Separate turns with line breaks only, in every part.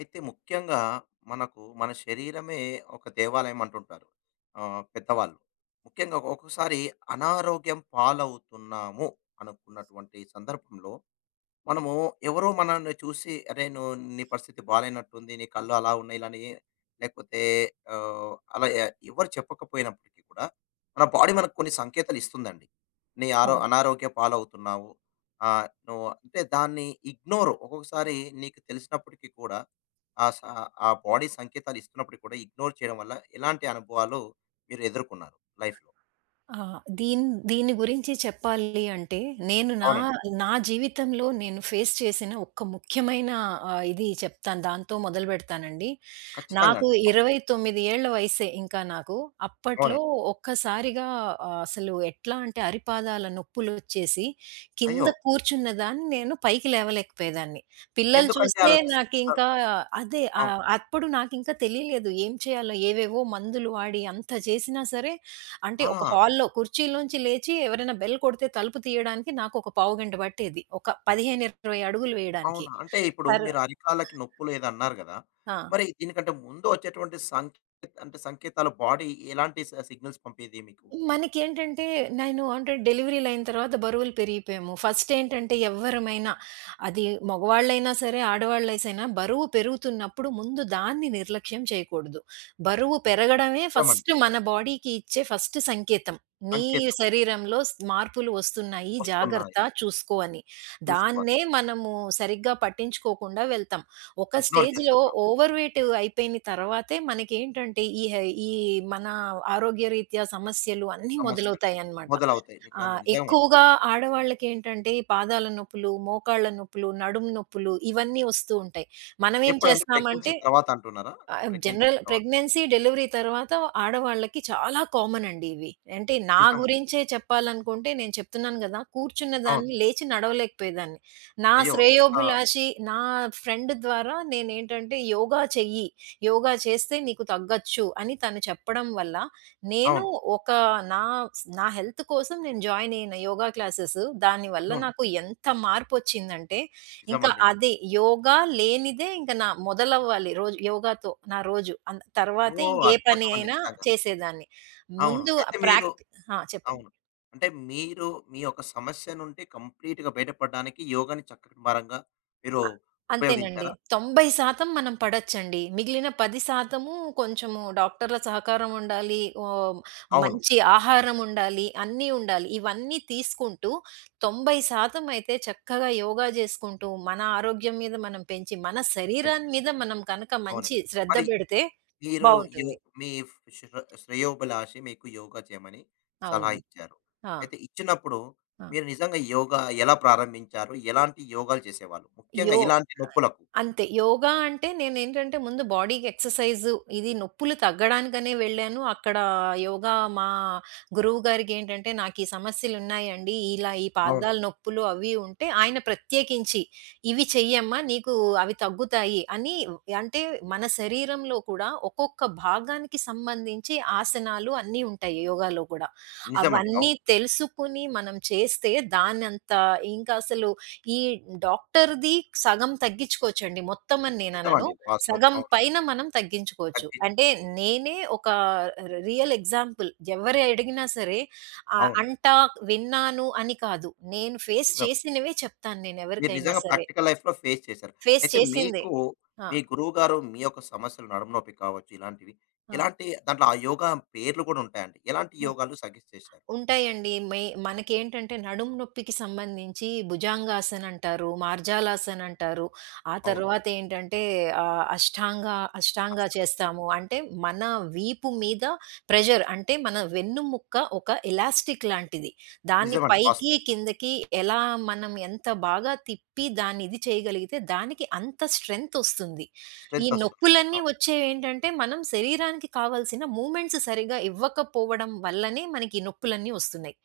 అయితే ముఖ్యంగా మనకు మన శరీరమే ఒక దేవాలయం అంటుంటారు పెద్దవాళ్ళు. ముఖ్యంగా ఒక్కొక్కసారి అనారోగ్యం పాలవుతున్నాము అనుకున్నటువంటి సందర్భంలో మనము ఎవరో మనల్ని చూసి "అరే! నువ్వు నీ పరిస్థితి బాలేనట్టుంది. నీ కళ్ళు అలా ఉన్నాయి" ఇలాని లేకపోతే ఆహ్, అలా ఎ ఎవరు చెప్పకపోయినప్పటికీ కూడా మన బాడీ మనకు కొన్ని సంకేతాలు ఇస్తుందండి. "నీ ఆరో
అవును.
అనారోగ్య పాలవుతున్నావు. నువ్వు" అంటే దాన్ని ఇగ్నోర్ ఒక్కొక్కసారి నీకు తెలిసినప్పటికీ కూడా ఆ స ఆ బాడీ సంకేతాలు ఇస్తున్నప్పటికి కూడా ఇగ్నోర్ చేయడం వల్ల ఎలాంటి అనుభవాలు మీరు ఎదుర్కొన్నారు లైఫ్‌లో?
ఆ! దీన్ దీని గురించి చెప్పాలి అంటే, నేను నా
అవునండి.
నా జీవితంలో నేను ఫేస్ చేసిన ఒక ముఖ్యమైన, ఇది చెప్తాను. దాంతో మొదలుపెడతానండి.
ఖచ్చితంగా
నాకు
అండి. అవును.
29 ఏళ్ల వయసే ఇంకా నాకు. అప్పట్లో
అవునండి.
ఒక్కసారిగా అసలు ఎట్లా అంటే అరిపాదాల నొప్పులొచ్చేసి,
అయ్యో!
కింద కూర్చున్న దాన్ని నేను పైకి లేవలేకపోయేదాన్ని. పిల్లలు
ఎందుకంటే
చూస్తే
అలా స
నాకింకా
అవును.
అప్పుడు నాకింకా తెలియలేదు ఏం చేయాలో. ఏవేవో మందులు వాడి అంత చేసినా సరే, అంటే
ఆ!
ఒక హాల్‌లో కుర్చీలోంచి లేచి ఎవరైనా బెల్ కొడితే తలుపు తీయడానికి నాకొక పావుగంట పట్టేది, ఒక 15, 20 అడుగులు వేయడానికి.
అవునా? అంటే ఇప్పుడు
తర్వా
మీరు అరికాళ్ళకి నొప్పులు ఏదో అన్నారు గదా!
ఆ!
మరి దీనికంటే ముందు వచ్చేటువంటి సంకేత అంటే సంకేతాలు బాడీ ఎలాంటి సిగ్నల్స్ పంపేది మీకు?
మనకేంటంటే, నేను అంటే డెలివరీలయిన తర్వాత బరువులు పెరిగిపోయాము. ఫస్ట్ ఏంటంటే ఎవ్వరమైనా, అది మగవాళ్ళైనా సరే, ఆడవాళ్ళైసైనా, బరువు పెరుగుతున్నప్పుడు ముందు దాన్ని నిర్లక్ష్యం చేయకూడదు. బరువు పెరగడమే
చెప్పమండి.
ఫస్ట్ మన బాడీకి ఇచ్చే ఫస్ట్ సంకేతం. నీ
సంకేతం
శరీరంలో మార్పులు వస్తున్నాయి, జాగ్రత్త
వస్తున్నాయి.
చూసుకో అని.
చూసుకోవాలి.
దాన్నే మనము సరిగ్గా పట్టించుకోకుండా వెళ్తాం. ఒక
ఇగ్నోర్
స్టేజ్‌లో
చేస్తుంటాం.
ఓవర్ వెయిట్ అయిపోయిన తర్వాతే మనకేంటంటే ఈ మన ఆరోగ్యరీత్యా సమస్యలు అన్నీ
సమస్యలు
మొదలవుతాయన్నమాట.
మొదలవుతాయి. నిజంగా నిజమండి.
ఎక్కువగా ఆడవాళ్ళకేంటంటే పాదాల నొప్పులు, మోకాళ్ళ నొప్పులు, నడుము నొప్పులు ఇవన్నీ వస్తూ ఉంటాయి. మనమేం
ఎప్పుడండి ప్రెగ్నెన్సీ
చేస్తామంటే
తర్వాత అంటున్నారా? ప్రెగ్నెన్సీ
జనరల్
తర్వాత.
ప్రెగ్నెన్సీ, డెలివరీ తర్వాత ఆడవాళ్ళకి చాలా కామన్ అండి ఇవి. అంటే నా
నిజమండి.
గురించే చెప్పాలనుకుంటే, నేను చెప్తున్నాను గదా, కూర్చున్న
అవును.
దాన్ని లేచి నడవలేకపోయేదాన్ని. నా
అయ్యో! అంత
శ్రేయోభిలాషి నా ఫ్రెండ్ ద్వారా నేనేంటంటే యోగా చెయ్యి, యోగా చేస్తే నీకు తగ్గొచ్చు అని తను చెప్పడం వల్ల నేను
అవును.
ఒక నా స్ నా హెల్త్ కోసం నేను జాయిన్ అయిన యోగా క్లాసెస్, దానివల్ల
అవును.
నాకు ఎంత మార్పొచ్చిందంటే, ఇంకా
నిజమండి.
అదే యోగా లేనిదే ఇంక నా మొదలవ్వాలి రోజు, యోగాతో నా రోజు. అన్ తర్వాతే
ఓహ్!
ఇంకే పని
అద్భుతమండి
అయినా
నిజంగా.
చేసేదాన్ని.
అవును.
ముందు
అయితే మీరు
ప్రాక్ట్ ఆ, చెప్పండి.
అవును. అంటే మీరు మీ యొక్క సమస్య నుండి కంప్లీట్‌గా బయటపడడానికి యోగాని చక్కటి పరంగా మీరు
అంతేనండి.
ఉపయోగించారా?
90% మనం పడొచ్చండి. మిగిలిన 10% కొంచెము డాక్టర్ల సహకారం ఉండాలి. ఓహ్!
అవును.
మంచి ఆహారం ఉండాలి, అన్నీ ఉండాలి. ఇవన్నీ తీసుకుంటూ 90% అయితే చక్కగా యోగా చేసుకుంటూ, మన ఆరోగ్యం మీద మనం పెంచి, మన
ఎన్
శరీరాన్ని మీద మనం కనుక
అవునండి.
మంచి శ్రద్ధ
మరి
పెడితే
మీరు యో
బావుంటుంది.
మీ శ్రేయోభిలాషి మీకు యోగా చేయమని సలహా
అవునండి.
ఇచ్చారు.
ఆ!
అయితే ఇచ్చినప్పుడు
ఆ!
మీరు నిజంగా యోగా ఎలా ప్రారంభించారు? ఎలాంటి యోగాలు చేసేవాళ్ళు? ముఖ్యంగా
యో
ఇలాంటి నొప్పులకు.
అంతే. యోగా అంటే నేనేంటంటే ముందు బాడీకి ఎక్సర్‌సైజు, ఇది నొప్పులు తగ్గడానికనే వెళ్ళాను. అక్కడ యోగా మా గురువు గారికేంటంటే, "నాకు ఈ సమస్యలున్నాయండి. ఇలా ఈ
అవును.
పాదాల నొప్పులు అవి ఉంటే." ఆయన ప్రత్యేకించి, "ఇవి చెయ్యమ్మా నీకు, అవి తగ్గుతాయి" అని. అంటే మన శరీరంలో కూడా ఒక్కొక్క భాగానికి సంబంధించి ఆసనాలు అన్నీ ఉంటాయి యోగాలో కూడా.
నిజమండి.
అవన్నీ
అవును.
తెలుసుకుని మనం చేస్తే దానంత ఇంకసలు ఈ డాక్టర్‌ది సగం తగ్గించుకోవచ్చండి. మొత్తం అని నేననను.
నిజమండి. వాస్తవం.
సగం
అవును.
పైన మనం తగ్గించుకోవచ్చు. అంటే
తగ్గించుకోవచ్చు.
నేనే ఒక రియల్ ఎగ్జాంపుల్. ఎవరు అడిగినా సరే ఆహ్,
అవునండి.
అంటా, విన్నాను అని కాదు, నేను ఫేస్
నిజం.
చేసినవే చెప్తాను
మీరు
నేనెవరికైనా
నిజంగా
సరే.
ప్రాక్టికల్ లైఫ్‌లో ఫేస్ చేశారు.
ఫేస్
అయితే
చేసిందే.
మీకు
ఆ!
మీ గురువుగారు మీ యొక్క సమస్యలు నడుము నొప్పి కావచ్చు ఇలాంటివి.
ఆ!
ఎలాంటి దాంట్లో ఆ యోగా పేర్లు కూడా ఉంటాయండి. ఎలాంటి యోగాలు సజెస్ట్ చేశారు?
ఉంటాయండి. మనకేంటంటే నడుము నొప్పికి సంబంధించి భుజంగాసన్ అంటారు, మార్జాలాసన్ అంటారు. ఆ
అవును.
తర్వాత ఏంటంటే ఆహ్, అష్టాంగ అష్టాంగ
వాస్తవంగా.
చేస్తాము. అంటే మన వీపు మీద ప్రెషర్, అంటే మన వెన్నుముక్క ఒక ఎలాస్టిక్ లాంటిది. దాన్ని
నిజమండి.
పైకి,
వాస్తవం.
కిందకి ఎలా మనం ఎంత బాగా తిప్పి దాన్ని ఇది చేయగలిగితే దానికి అంత స్ట్రెంత్ ఒస్తుంది. ఈ
స్ట్రెంత్ వస్తుంది.
నొప్పులన్నీ
అవును.
వచ్చేవేంటంటే, మనం శరీరానికి కావాల్సిన మూమెంట్స్ సరిగ్గా ఇవ్వకపోవడం వల్లనే మనకి ఈ నొప్పులన్నీ వస్తున్నాయి.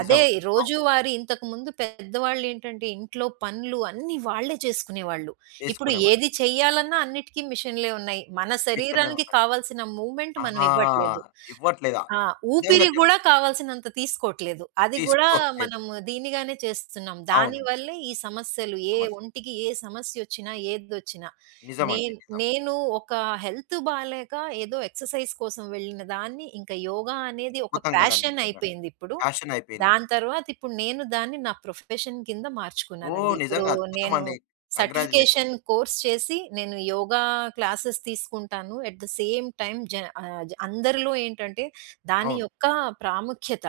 అదే
నిజమండి. అవును.
రోజువారీ, ఇంతకుముందు పెద్దవాళ్ళేంటంటే ఇంట్లో పనులు అన్నీ వాళ్ళే చేసుకునేవాళ్ళు. ఇప్పుడు
చేసుకునేవాళ్ళు.
ఏది చెయ్యాలన్నా అన్నిటికీ మిషన్‌లే ఉన్నాయి. మన
విషయంలో
శరీరానికి
ఉన్నాయి.
కావాల్సిన మూమెంట్ మనం
ఆహా!
ఇవ్వట్లేదు.
ఇవ్వట్లేదా?
ఆ!
నిజంగా
ఊపిరి
చెప్
గూడా కావాల్సినంత తీసుకోవట్లేదు. అది గూడా
తీసుకోవట్లేదు.
మనం దీనిగానే చేస్తున్నాం.
అవునండి.
దానివల్లే ఈ సమస్యలు, ఏ
సమస్య.
ఒంటికి ఏ సమస్యొచ్చినా, ఏదొచ్చినా.
నిజమండి.
నేన్
నిజం.
నేను ఒక హెల్త్ బాలేక ఏదో ఎక్సర్‌సైజ్ కోసం వెళ్ళిన దాన్ని, ఇంకా యోగా అనేది ఒక
అద్భుతం కదండీ!
ప్యాషన్
నిజంగా.
అయిపోయిందిప్పుడు.
ఫ్యాషన్ అయిపోయింది.
దాని తర్వాత ఇప్పుడు నేను దాన్ని నా ప్రొఫెషన్ కింద
ఓహ్!
మార్చుకున్నానండి. ఇప్పుడు
నిజంగా అద్భుతం
నేను
అండి. కంగ్రాచ్యులేషన్స్.
సర్టిఫికేషన్ కోర్స్ చేసి నేను యోగా క్లాసెస్ తీసుకుంటాను. ఎట్ ద సేమ్ టైమ్ జ ఆహ్, అందరిలో ఏంటంటే దాని
అవును.
యొక్క ప్రాముఖ్యత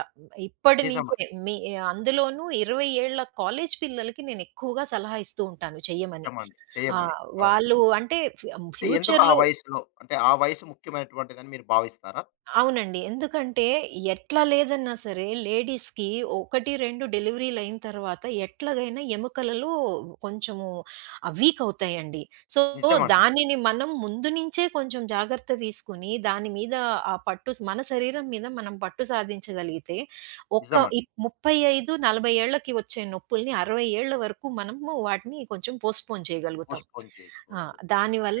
ఇప్పటి
నిజం.
నుంచే మీ అందులోనూ 20 ఏళ్ల కాలేజ్ పిల్లలకి నేను ఎక్కువగా సలహా ఇస్తూ ఉంటాను చెయ్యమని.
నిజమండి. చేయమని. అవును.
వాళ్ళు అంటే
అంటే ఎందుకు ఆ
ఫ్యూచర్‌లో
వయసులో అంటే ఆ వయసు ముఖ్యమైనటువంటిదని మీరు భావిస్తారా?
అవునండి, ఎందుకంటే ఎట్లా లేదన్నా సరే లేడీస్‌కి 1, 2 డెలివరీలయిన తర్వాత ఎట్లాగైనా ఎముకలలో కొంచెము వీక్ అవుతాయండి. సో,
నిజమండి.
దానిని మనం ముందు నుంచే కొంచెం జాగ్రత్త తీసుకొని దాని మీద ఆ పట్టు, మన శరీరం మీద మనం పట్టు సాధించగలిగితే ఒక
నిజమండి.
ఇప్ 35, 40 ఏళ్లకి వచ్చే నొప్పుల్ని 60 ఏళ్ల వరకు మనము వాటిని కొంచెం పోస్ట్‌పోన్ చేయగలుగుతాం.
పోస్ట్‌పోన్
ఆ!
చేసుకోవచ్చు.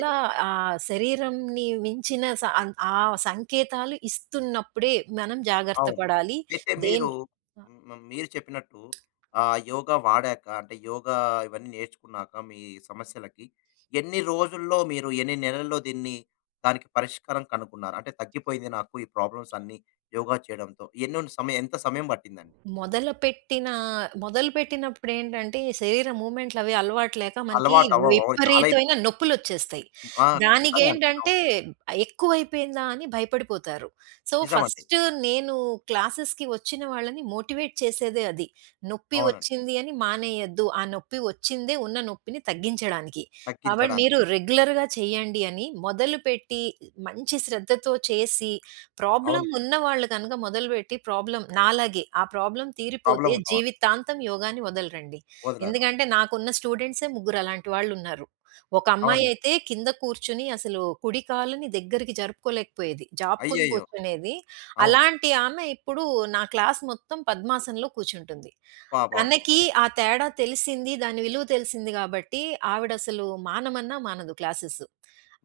ఎ
శరీరంని మించిన స అన్ ఆ సంకేతాలు ఇస్తున్నప్పుడే మనం జాగ్రత్త
అవును.
పడాలి.
అయితే మీరు
దేన్ని
హ్మ్. మీరు చెప్పినట్టు యోగా వాడాక అంటే యోగా ఇవన్నీ నేర్చుకున్నాక మీ సమస్యలకి ఎన్ని రోజుల్లో మీరు ఎన్ని నెలల్లో దీన్ని దానికి పరిష్కారం కనుక్కున్నారు? అంటే తగ్గిపోయింది నాకు ఈ ప్రాబ్లమ్స్ అన్నీ యోగా చేయడంతో. ఎన్నో సమయం ఎంత సమయం పట్టిందండి?
మొదలుపెట్టిన మొదలుపెట్టినప్పుడేంటంటే, ఈ శరీర మూవ్‌మెంట్‌లవి అలవాటు లేక మనకి
అలవాటు అవ్వవు. అవును. చాలా
విపరీతమైన
ఇబ్బంది.
నొప్పులొచ్చేస్తాయి.
ఆ! ఖచ్చితంగా అండి. అవును.
దానికేంటంటే, ఎక్కువైపోయిందా అని భయపడిపోతారు. సో,
నిజమండి.
ఫస్ట్ నేను క్లాసెస్‌కి వచ్చిన వాళ్ళని మోటివేట్ చేసేదే అది. నొప్పి
అవునండి.
వచ్చింది అని మానేయొద్దు, ఆ నొప్పి వచ్చిందే ఉన్న నొప్పిని తగ్గించడానికి. కాబట్టి
తగ్గించడానికి.
మీరు రెగ్యులర్‌గా చేయండి అని మొదలుపెట్టి, మంచి శ్రద్ధతో చేసి,
అవును.
ప్రాబ్లమ్ ఉన్నవాళ్ళు గనక మొదలుపెట్టి ప్రాబ్లమ్ నాలాగే ఆ ప్రాబ్లమ్ తీరిపోతే
ప్రాబ్లమ్ ఉన్నవారు
జీవితాంతం యోగాని వదలరండి.
వదలరు.
ఎందుకంటే నాకున్న స్టూడెంట్సే ముగ్గురు అలాంటి వాళ్ళున్నారు. ఒక
అవునండి.
అమ్మాయయితే కింద కూర్చొని అసలు కుడి కాలుని దగ్గరికి జరుపుకోలేకపోయేది, జాపుకొని
అయ్యయ్యో!
కూర్చునేది.
అవును.
అలాంటి ఆమె ఇప్పుడు నా క్లాస్ మొత్తం పద్మాసనంలో కూర్చుంటుంది.
అబ్బబ్బబ్బా!
తనకి ఆ తేడా తెలిసింది, దాని విలువ తెలిసింది గాబట్టి, ఆవిడసలు మానమన్నా మానదు క్లాసెస్.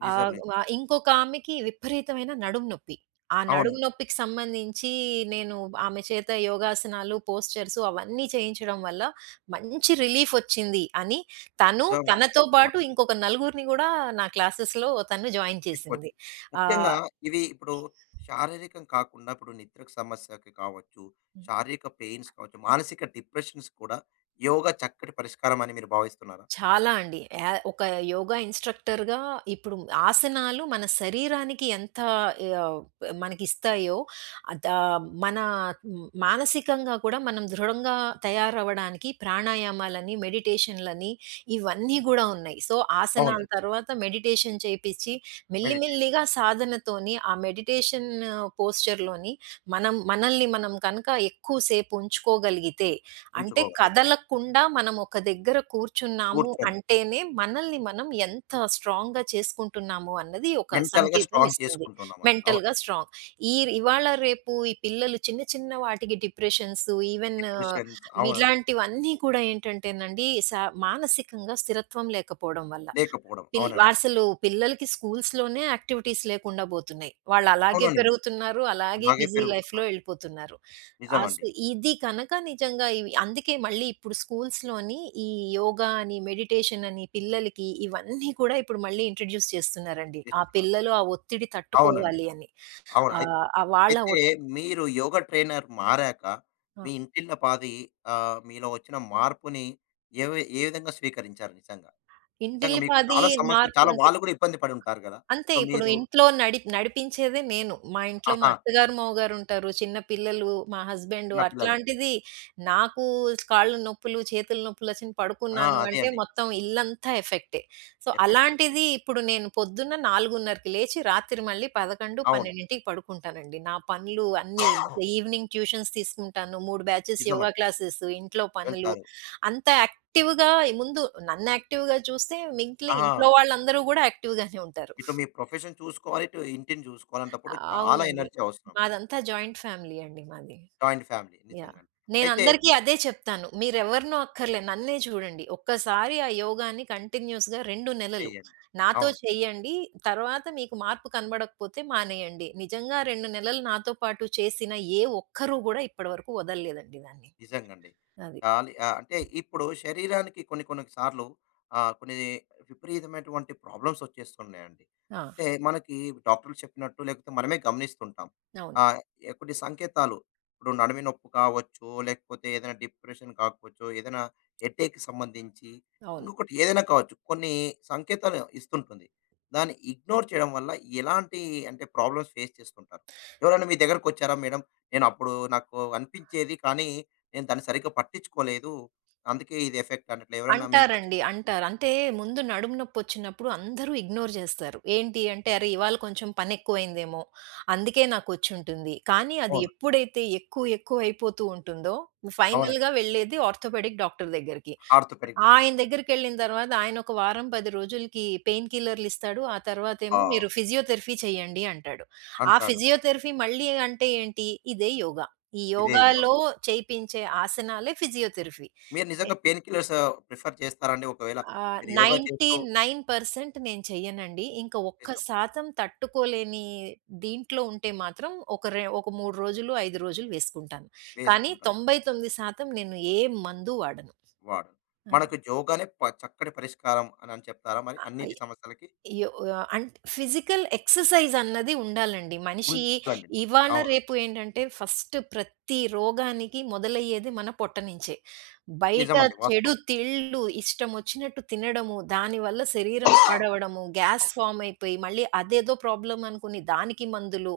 నిజం.
ఆహ్,
నిజం.
వ ఇంకొక ఆమెకి విపరీతమైన నడుము నొప్పి. ఆ నడుము
అవునండి.
నొప్పికి సంబంధించి నేను ఆమె చేత యోగాసనాలు, పోస్చర్స్ అవన్నీ చేయించడం వల్ల మంచి రిలీఫొచ్చింది అని తను,
నిజంగా
తనతో పాటు
అద్భుతమండి.
ఇంకొక నలుగురిని గూడా నా క్లాసెస్‌లో తను జాయిన్ చేసింది.
తీసుకొచ్చింది. ముఖ్యంగా
ఆహ్
ఇవి ఇప్పుడు శారీరకం కాకుండా ఇప్పుడు నిద్రకు సమస్యకి కావచ్చు, శారీరక పెయిన్స్ కావచ్చు, మానసిక డిప్రెషన్స్ కూడా యోగా చక్కటి పరిష్కారం అని మీరు భావిస్తున్నారా?
చాలా అండి. యా ఒక యోగా ఇన్‌స్ట్రక్టర్‌గా ఇప్పుడు ఆసనాలు మన శరీరానికి ఎంత యావ్ మనకిస్తాయో, అదా మన మానసికంగా కూడా మనం దృఢంగా తయారవ్వడానికి ప్రాణాయామాలని, మెడిటేషన్‌లని ఇవన్నీ గూడా ఉన్నాయి. సో, ఆసనాల
అవునండి.
తర్వాత మెడిటేషన్ చేపిచ్చి,
మెడిటేషన్
మెల్లిమెల్లిగా సాధనతోని ఆ మెడిటేషన్ పోస్చర్‌లోని మనం మనల్ని మనం కనుక ఎక్కువ సేపు ఉంచుకోగలిగితే, అంటే
ఉంచుకోగలిగితే.
కదలకుండా మనం ఒక దగ్గర కూర్చున్నాము
కూర్చొని
అంటేనే, మనల్ని మనం ఎంత స్ట్రాంగ్‌గా చేసుకుంటున్నాము అన్నది ఒక
మెంటల్‌గా
సంకేతం
స్ట్రాంగ్
ఇస్తుంది.
చేసుకుంటున్నామని. అవును.
మెంటల్‌గా స్ట్రాంగ్. ఈ ఇవాళ రేపు ఈ పిల్లలు చిన్న చిన్న వాటికి డిప్రెషన్స్, ఈవెన్
డిప్రెషన్స్ అవునండి.
ఇలాంటివన్నీ కూడా ఏంటంటేనండి, మానసికంగా స్థిరత్వం లేకపోవడం వల్ల.
లేకపోవడం. అవునండి.
అసలు పిల్లలకి స్కూల్స్‌లోనే యాక్టివిటీస్ లేకుండా బోతున్నాయి. వాళ్ళలాగే
అవునండి.
పెరుగుతున్నారు, అలాగే
అలాగే
బిజీ లైఫ్‌లో
పెరుగుతున్నారు.
ఎళ్ళిపోతున్నారు.
నిజమండి.
అసలు ఇది కనక నిజంగా ఇవి, అందుకే మళ్ళీ ఇప్పుడు స్కూల్స్‌లోని ఈ యోగా అని, మెడిటేషన్ అని పిల్లలకి ఇవన్నీ కూడా ఇప్పుడు మళ్ళీ ఇంట్రొడ్యూస్ చేస్తున్నారండి, ఆ
ఇస్తున్నారు.
పిల్లలు ఆ ఒత్తిడి
అవునండి.
తట్టుకోవాలి అని.
అవును. అయి
ఆహ్, ఆ వాళ్ళ
అయితే
ఒత్
మీరు యోగా ట్రైనర్ మారాక
ఆ,
మీ ఇంటిల్ల పాది మీలో వచ్చిన మార్పుని ఏ విధంగా స్వీకరించారు నిజంగా? నిజంగా మీకు
ఇంటిల్లిపాది
చాలా సమస్యలు
మార్పు
చాలా
అంటే
వాళ్ళు కూడా ఇబ్బంది పడి ఉంటారు కదా!
అంతే,
సో
ఇప్పుడు
మీరు
ఇంట్లో నడిపించేదే నేను. మా ఇంట్లో మా
ఆహా!
అత్తగారు, మావగారుంటారు, చిన్న పిల్లలు, మా హస్బెండు,
చిన్న పిల్లలు.
అట్లాంటిది నాకు కాళ్ళు నొప్పులు, చేతుల నొప్పులొచ్చి
ఆ!
పడుకున్నాను
అదే
అంటే
అండి.
మొత్తం ఇల్లంతా ఎఫెక్టే. So,
effect.
అలాంటిది ఇప్పుడు నేను పొద్దున్న 4:30కి లేచి రాత్రి మళ్ళీ 11,
అవును.
12కి పడుకుంటానండి. నా పనులు అన్నీ, ఈవినింగ్ ట్యూషన్స్ తీసుకుంటాను, 3 బ్యాచెస్ యోగా
నిజమండి.
క్లాసెస్, ఇంట్లో పనులు,
వెళ్తారు.
అంత యాక్టివ్‌గా. ముందు నన్ను యాక్టివ్‌గా చూస్తే మిగిలిన
ఆ!
ఇంట్లో వాళ్ళందరూ గూడా యాక్టివ్‌గానే ఉంటారు.
ఇటు మీ ప్రొఫెషన్ చూసుకోవాలి. ఇటు ఇంటిని చూసుకోవాలి. అలాంటప్పుడు చాలా
అవునండి.
ఎనర్జీ అవసరం.
మాదంతా జాయింట్ ఫ్యామిలీ అండి మాది.
Joint family
yeah!
నిజంగానే. అయితే
నేనందరికీ అదే చెప్తాను, మీరెవరినో అక్కర్లే, నన్నే చూడండి. ఒక్కసారి ఆ యోగాని కంటిన్యూయస్‌గా 2 నెలలు
చేయండి.
నాతో
అవును.
చేయండి, తర్వాత మీకు మార్పు కనబడకపోతే మానేయండి. నిజంగా 2 నెలలు నాతో పాటు చేసిన ఏ ఒక్కరు గూడా ఇప్పటి వరకు వదలలేదండి దాన్ని,
నిజంగండి.
అది.
గాలి అంటే ఇప్పుడు శరీరానికి కొన్ని కొన్ని సార్లు కొన్ని విపరీతమైనటువంటి ప్రాబ్లమ్స్ వచ్చేస్తున్నాయండి.
ఆ!
అయితే మనకి డాక్టర్లు చెప్పినట్టు లేకపోతే మనమే గమనిస్తుంటాం.
అవును.
ఆహ్, ఎ కొన్ని సంకేతాలు ఇప్పుడు నడుము నొప్పి కావచ్చు, లేకపోతే ఏదైనా డిప్రెషన్ కావచ్చు, ఏదైనా హెడేక్‌కి సంబంధించి
అవును.
ఇంకొకటి ఏదైనా కావచ్చు. కొన్ని సంకేతాలు ఇస్తుంటుంది. దాన్ని ఇగ్నోర్ చేయడం వల్ల ఎలాంటి అంటే ప్రాబ్లమ్స్ ఫేస్ చేస్తుంటారు? ఎవరైనా మీ దగ్గరకొచ్చారా మేడమ్, నేనప్పుడు నాకు అనిపించేది కానీ నేను దాన్ని సరిగ్గా పట్టించుకోలేదు. అందుకే ఇది ఎఫెక్ట్ అన్నట్లు. ఎవరన్నా మీకొచ్చి
అంటారండి. అంటారు. అంటే ముందు నడుము నొప్పొచ్చినప్పుడు అందరూ ఇగ్నోర్ జేస్తారు. ఏంటి అంటే, "అరే! ఇవాళ కొంచెం పనెక్కువైందేమో, అందుకే నాకొచ్చుంటుంది." కానీ అది
అవును.
ఎప్పుడైతే ఎక్కువ ఎక్కువ అయిపోతూ ఉంటుందో,
అవునండి.
ఫైనల్‌గా వెళ్ళేది ఆర్థోపెడిక్ డాక్టర్ దగ్గరికి.
ఆర్థోపెడిక్
ఆయన
డాక్టర్.
దగ్గరికెళ్ళిన తర్వాత ఆయన ఒక వారం, 10 రోజులకి పెయిన్ కిల్లర్‌లిస్తాడు. ఆ తర్వాతేమో
ఆ!
మీరు ఫిజియోథెరపీ చేయండి అంటాడు. ఆ
అంటాడు.
ఫిజియోథెరపీ మళ్ళీ అంటే ఏంటి? ఇదే యోగా. ఈ
ఇదే యోగ.
యోగాలో చేపించే ఆసనాలే ఫిజియోథెరపీ.
మీరు నిజంగా పెయిన్ కిల్లర్స్ ప్రిఫర్ చేస్తారండి? ఒకవేళ మీరు యోగా చేస్తూ
99% నేను చెయ్యనండి. ఇంక ఒక్క
నిజం
శాతం తట్టుకోలేని దీంట్లో ఉంటే మాత్రం ఒక 3 రోజులు, 5 రోజులు వేసుకుంటాను. కానీ
వేసుకుంటారు.
99% నేను ఏ మందు వాడను.
వాడరు. మనకు యోగానే చక్కటి పరిష్కారం అనని చెప్తారా మరి
ఆ!
అన్నిటి సమస్యలకి?
యో ఆహ్, అన్ ఫిజికల్ ఎక్సర్‌సైజ్ అన్నది ఉండాలండి మనిషి.
ఉండాలండి.
ఇవాళ,
అవును.
రేపు ఏంటంటే ఫస్ట్ ప్రతి రోగానికి మొదలయ్యేది మన పొట్ట నుంచే. బయట
నిజమండి.
చెడు
వాస్తవం.
తిళ్ళు ఇష్టమొచ్చినట్టు తినడము, దానివల్ల శరీరం పాడవడము, గ్యాస్ ఫార్మ్ అయిపోయి మళ్ళీ అదేదో ప్రాబ్లమ్ అనుకుని దానికి మందులు.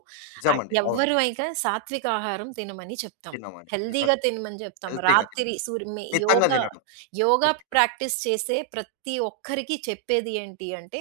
నిజమండి. అవును.
ఎవ్వరు అయిక సాత్విక ఆహారం తినమని చెప్తాం,
తిన్నామండి.
హెల్తీగా
నిజంగా.
తినమని చెప్తాం.
హెల్తీగా
రాత్రి
తినాలి.
సూర్ మి
మితంగా
యోగా
తినడం.
యోగా
మీరు తినడం.
ప్రాక్టీస్ చేసే ప్రతి ఒక్కరికి చెప్పేది ఏంటి అంటే,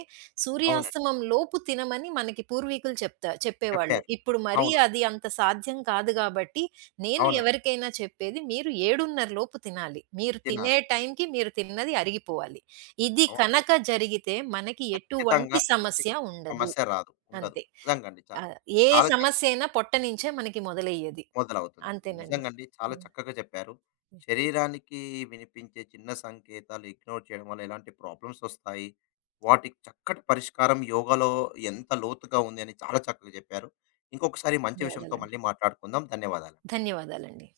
అవునండి.
సూర్యాస్తమం లోపు తినమని మనకి పూర్వీకులు చెప్పేవాళ్ళు.
చెప్పారు.
ఇప్పుడు మరీ
అవునండి.
అది అంత సాధ్యం కాదు గాబట్టి, నేను
అవునండి.
ఎవరికైనా చెప్పేది మీరు 7:30 లోపు తినాలి, మీరు తినే
తినాలి.
టైంకి మీరు తిన్నది అరిగిపోవాలి. ఇది
అవును.
కనక జరిగితే మనకి
ఖచ్చితంగా
ఎటువంటి
అంటే
సమస్య ఉండదు.
సమస్య రాదు. ఉండదు.
అంతే.
నిజంగండి. చా
ఆహ్, ఏ
చాలా చక్కగా
సమస్యైనా పొట్ట నించే మనకి మొదలయ్యేది.
మొదలవుతుంది.
అంతేనండి.
నిజంగండి. చాలా
హ్మ్.
చక్కగా చెప్పారు. శరీరానికి వినిపించే చిన్న సంకేతాలు ఇగ్నోర్ చేయడం వల్ల ఎలాంటి ప్రాబ్లమ్స్ వస్తాయి. వాటికి చక్కటి పరిష్కారం యోగాలో ఎంత లోతుగా ఉంది అని చాలా చక్కగా చెప్పారు. ఇంకొకసారి మంచి విషయంతో
ధన్యవాదాలండి.
మళ్ళీ మాట్లాడుకుందాం. ధన్యవాదాలు.
ధన్యవాదాలండి.